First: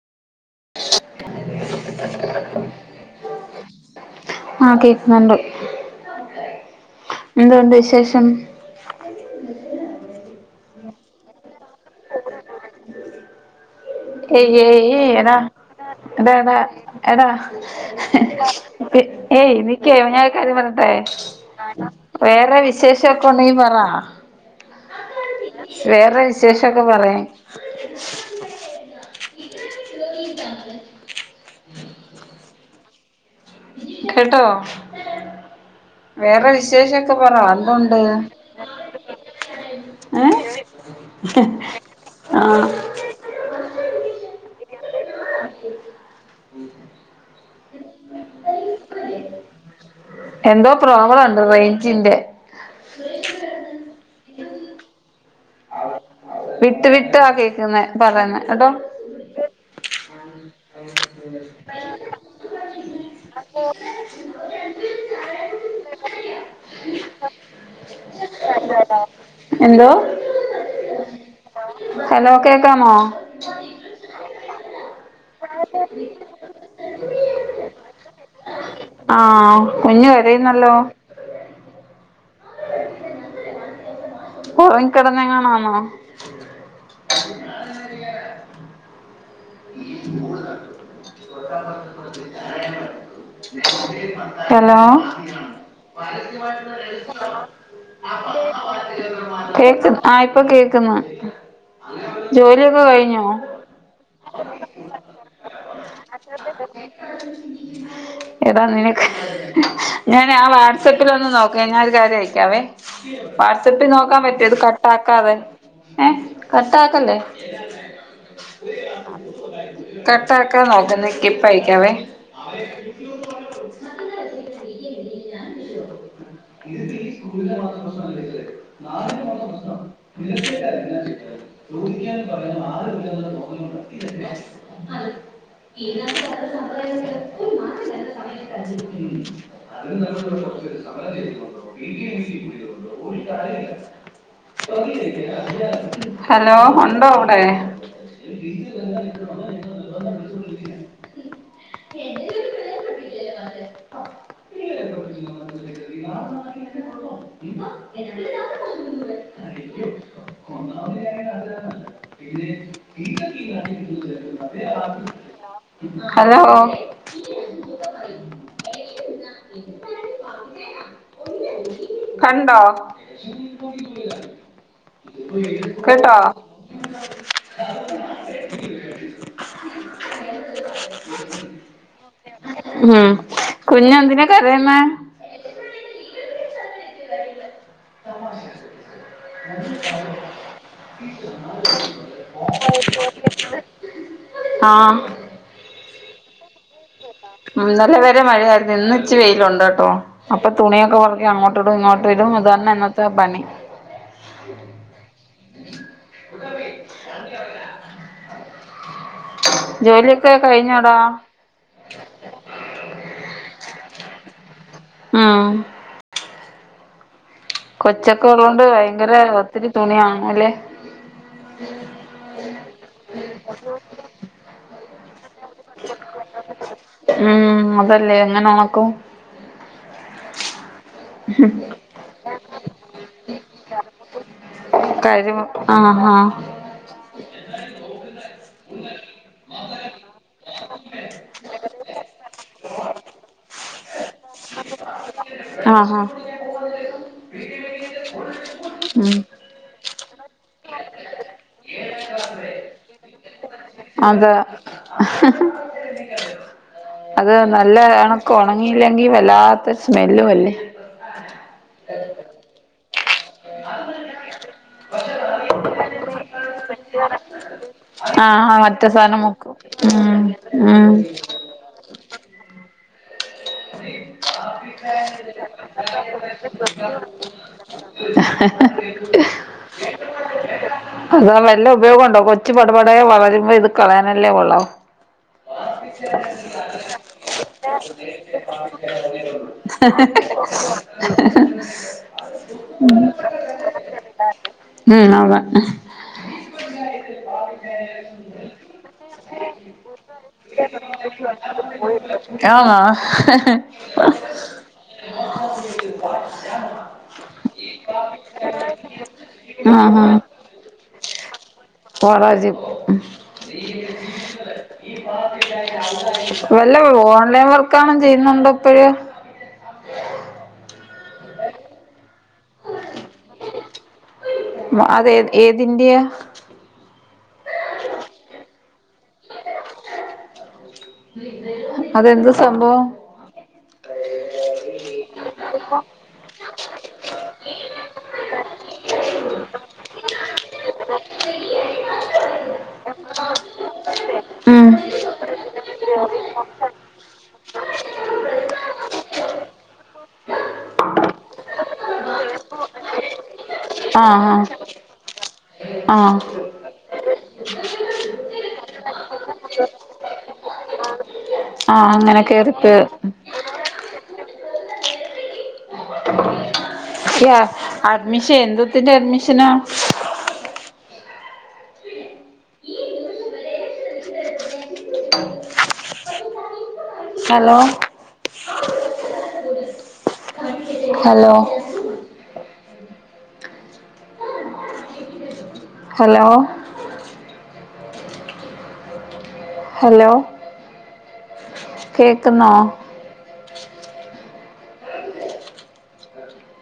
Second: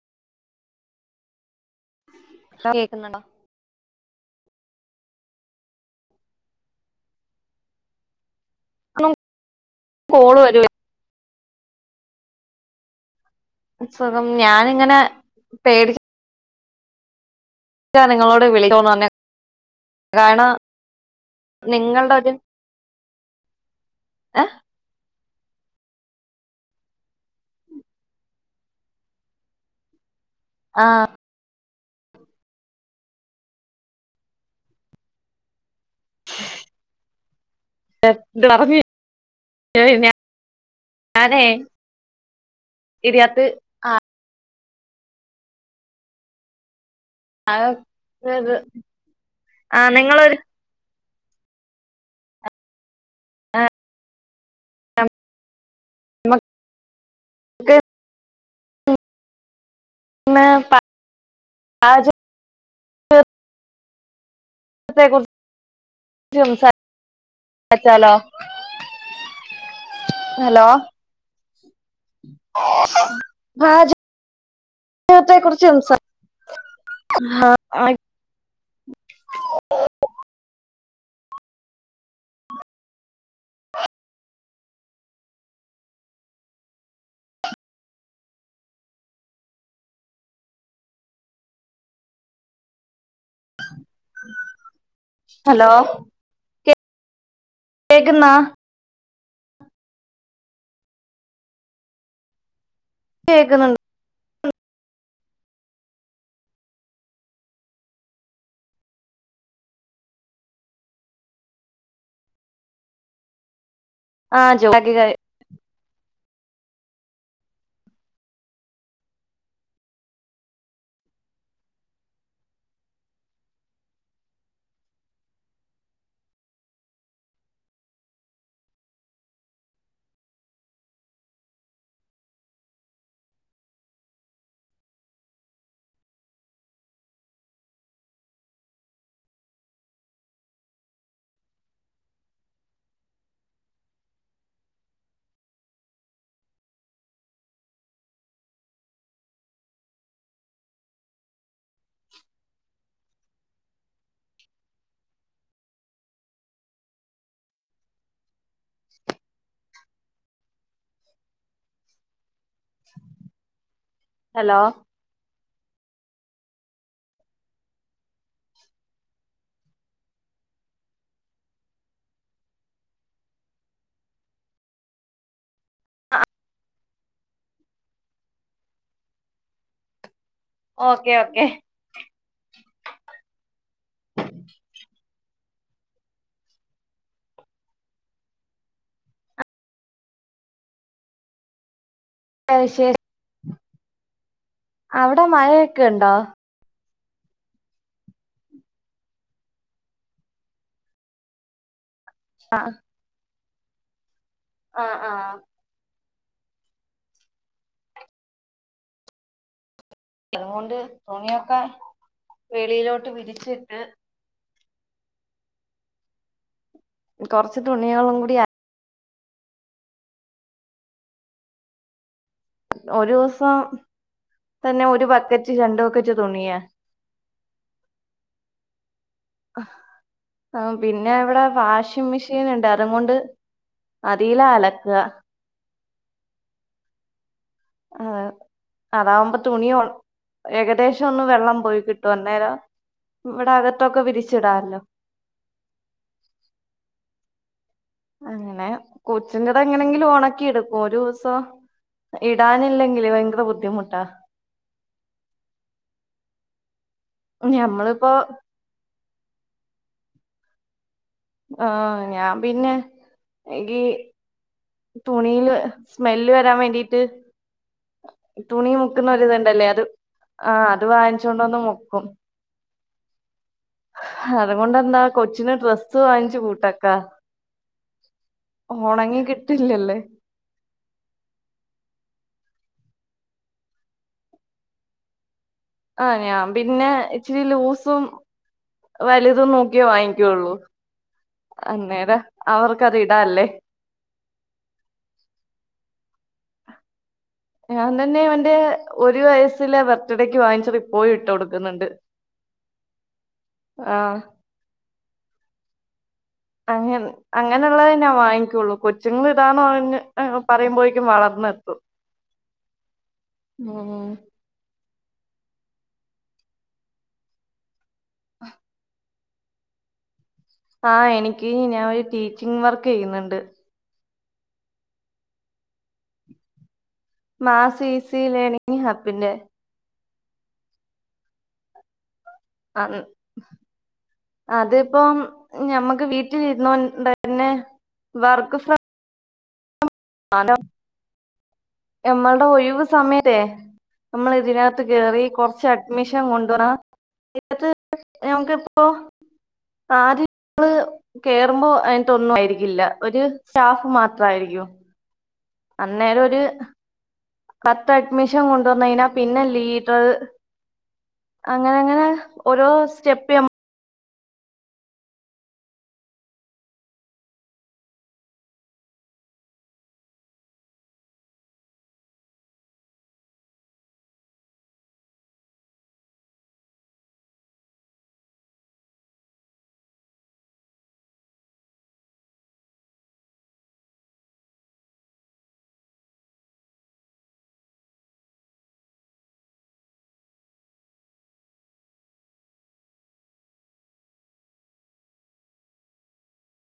[unintelligible] കേൾക്കുന്നണ്ടോ ആഹ് കേക്കുന്നുണ്ട് എന്തുണ്ട് വിശേഷം അ കോള് വരു സുഖം ഏയ് ഞാനിങ്ങനെ ഏയ് താ പേടിച്ചാ ടാ എടാ എടാ നിങ്ങളോട് വിളിച്ചോന്ന് പറഞ്ഞെ ഏയ് നിക്കേ ഞാനൊരു കാരണം കാര്യം പറഞ്ഞട്ടെ നിങ്ങളുടെ ഒരു വേറെ വിശേഷോക്കെണ്ടെങ്കി പറ ഏ വേറെ വിശേഷൊക്കെ പറിയാൻ [inaudible] ആ കേട്ടോ വേറെ വിശേഷൊക്കെ പറ എന്തുണ്ട് ഇത് പറഞ്ഞു ഏഹ് ഞാനേ ഹ്ഹ്ഹ് [unintelligible] [unintelligible] അത് ആ നിങ്ങളൊരു പ്രോബ്ലംണ്ട് റൈഞ്ചിന്റെ [unintelligible] വിട്ട് വിട്ടാ നമുക്ക് കേക്കുന്നേ പറയന്ന് കേട്ടോ ആ [unintelligible] അപ്പോ ത്തെ കുറിച്ച് അയച്ചി എന്തോ ഹലോ ഹലോ കേക്കാമോ [inaudible] പാചകത്തെ കുറിച്ച് സംസാ ആ കുഞ്ഞ് കരയുന്നല്ലോ ഉറങ്ങികിടന്നെങ്ങാനും ആണോ [inaudible] ഹലോ ഹലോ കേക്ക്ന്ന കേക്ക ആ ഇപ്പൊ കേക്കുന്ന് ജോലിയൊക്കെ കഴിഞൊ [unintelligible] [inaudible] ഏടാ നിനക്ക് ഞാൻ ആ വാട്സപ്പില് ഒന്ന് നോക്ക ഞാൻ ഒരു കാര്യം അയക്കാവേ വാട്സപ്പിൽ നോക്കാൻ ആ പറ്റൊ ഇത് ജോലി കട്ടക്കാതെ ഏ കട്ടാക്കല്ലേ കട്ടക്കാതനോക്ക് നിക്ക് ഇപ്പയക്കവേ ഇ മാത്ര [unintelligible] [unintelligible] നി [inaudible] [inaudible] ഉ [inaudible] [inaudible] [inaudible] ഹലോ ഉണ്ടോ വടെ [inaudible] [inaudible] [inaudible] [inaudible] ഹലോ [inaudible] ഹലോ കണ്ടോ കേട്ടാ [inaudible] ഓക്കേ ഓക്കെ ഉം കുഞ്ഞെന്തിന കരയ്ന്നെ. അയ്ശരി ആഹ് അവിടെ മഴയൊക്കെയ്ണ്ടോ. ഇന്നല്ലവരെ മഴയായിരുന്നു ഇന്ന്ച്ചി വെയിലുണ്ട്‌ട്ടോ അപ്പൊ തുണിയൊക്കെ. അങ്ങോട്ട ഇടും ഇങ്ങോട്ട് വരും ഇതെനെ ആഹ് ഇന്നത്തെ പണി. ആഹ് ആഹ. ജോലി. അതുകൊണ്ട് തുണിയൊക്കെ വെളിയിലോട്ട് വിരിച്ചിട്ട്. ഇം കൊറച്ച് തുണികളും കൊച്ചക്കെ കൂടി ഉള്ളൊണ്ട് ഭയങ്കര ഒത്തിരി തുണിയാവുല്ലേ. ഒരൂസം തന്നെ ഒരു ബക്കറ്റ് രണ്ട് ബക്കറ്റ് തുണിയാ. ഉം അതല്ലേ എങ്ങനെ ഒണക്കും. ആ പിന്നെ ഇവിടെ വാഷ് ഷിങ് മിഷീനിണ്ട് അത്കൊണ്ട് അതീലാ അലക്കാ കഴിവ് ആഹ് ആഹ് അതെ അതാവുമ്പോ തുണി ഒ ഏകദേശൊന്ന് വെള്ളം പോയി കിട്ടും അന്നേരം ഇവിടെ അക ആ ഹാ അങ്ങനെ കൊച്ചിന്റെതെങ്ങനെങ്കിലും ഒണക്കിയെടുക്കും ഒരൂസം ഇടാനില്ലെങ്കിലെ ഭയങ്കര ബുദ്ധിമുട്ടാ അതെ അത് ഞമ്മളിപ്പോ നല്ലെയാണ് ഒണങ്ങീല്ലെങ്കിൽ വല്ലാത്ത സ്മെല്ലും അല്ലേ. ആഹ് ഞാൻ പിന്നെ ഈ തുണീല് സ്മെല്ല് വരാൻ വേണ്ടീട്ട്. ആഹ് തുണി മറ്റേ സാധനം മുക്കും മുക്കുന്നരിത്ണ്ടല്ലേ അത് ഉം ആ അത് വാങ്ങിച്ചോണ്ടെന്ന് മുക്കും. [inaudible] അതുകൊണ്ടെന്താ കൊച്ചിന് ഡ്രസ്സ് വാങ്ങിച്ചു കൂട്ടക്കാ ഹഹഹഹ. ഒണങ്ങി കിട്ടില്ലല്ലേ അതാ വല്ല ഉപയോഗണ്ടോ കൊച്ച് പടപടേ വളരുമ്പോ ഇത് കളയാനല്ലേ കൊള്ളാവൂ ആ ഞാൻ പിന്നെ ഇച്ചിരി ലൂസും. വലുതും നോക്കിയേ വാങ്ങിക്കൊള്ളൂ അന്നേര അവർക്കതിടാല്ലേ. ഉം അതെ. ഞാൻ തന്നെ ഇവന്റെ ഒരു വയസ്സിലെ ബർത്ത്ഡേക്ക് വാങ്ങിച്ചതിപ്പോയും ഇട്ട് കൊടുക്കുന്നുണ്ട്. ആഹ് അങ്ങ അങ്ങനെയുള്ളതേ ഞാൻ വാങ്ങിക്കൊള്ളൂ കൊച്ചുങ്ങൾ ഇതാന്ന് പറഞ്ഞ് പറയുമ്പോഴേക്കും വളർന്നെത്തും. കോറാജിം. ഉം വല്ല ഓൺലൈൻ വർക്കാണെ ചെയ്യുന്നുണ്ടൊ ഇപ്പഴ്. ആഹ് എനിക്ക് ഞാനൊര് ടീച്ചിങ് വർക്ക് ചെയ്യ്ന്ന്ണ്ട്. അത് ഏത് ഏതിന്റ്യാ. മാസ് ഈസി ലേണിങ് ഹബിന്റെ. അതെന്ത് സംഭവം. അതിപ്പം ഞമ്മക്ക് വീട്ടിലിരുന്നോണ്ടെന്നെ വർക്ക് ഫ്രം ആലം ഞമ്മൾടെ ഒഴിവ് സമയതെ. നമ്മൾ ഇതിനകത്ത് കേറി കൊറച്ച് അഡ്മിഷൻ കൊണ്ടുവ എന്നിട്ട് ഞമ്മക്കിപ്പോ ആദ്യം ഞമ്മള് കേറുമ്പോ അങ്ങൻതൊന്നും ആയിരിക്കില്ല ഒരു സ്റ്റാഫ് ആഹ് ആഹ് മാത്രായിരിക്കും. ആഹ് അന്നേരം ഒര് പത്ത് അഡ്മിഷൻ കൊ ണ്ട് വന്ന് കഴിഞ്ഞാ പിന്നെ ലീഡർ ആഹ് അങ്ങനങ്ങനെ അങ്ങനെ ഓരോ കേറിപ്പോ സ്റ്റെപ്പ് ന യാ അഡ്മിഷൻ എന്തോത്തിന്റെ അഡ്മിഷനാ [unintelligible] [unintelligible] ഹലോ ഹലോ ഹലോ ഹലോ കേക്ക്ന്നോ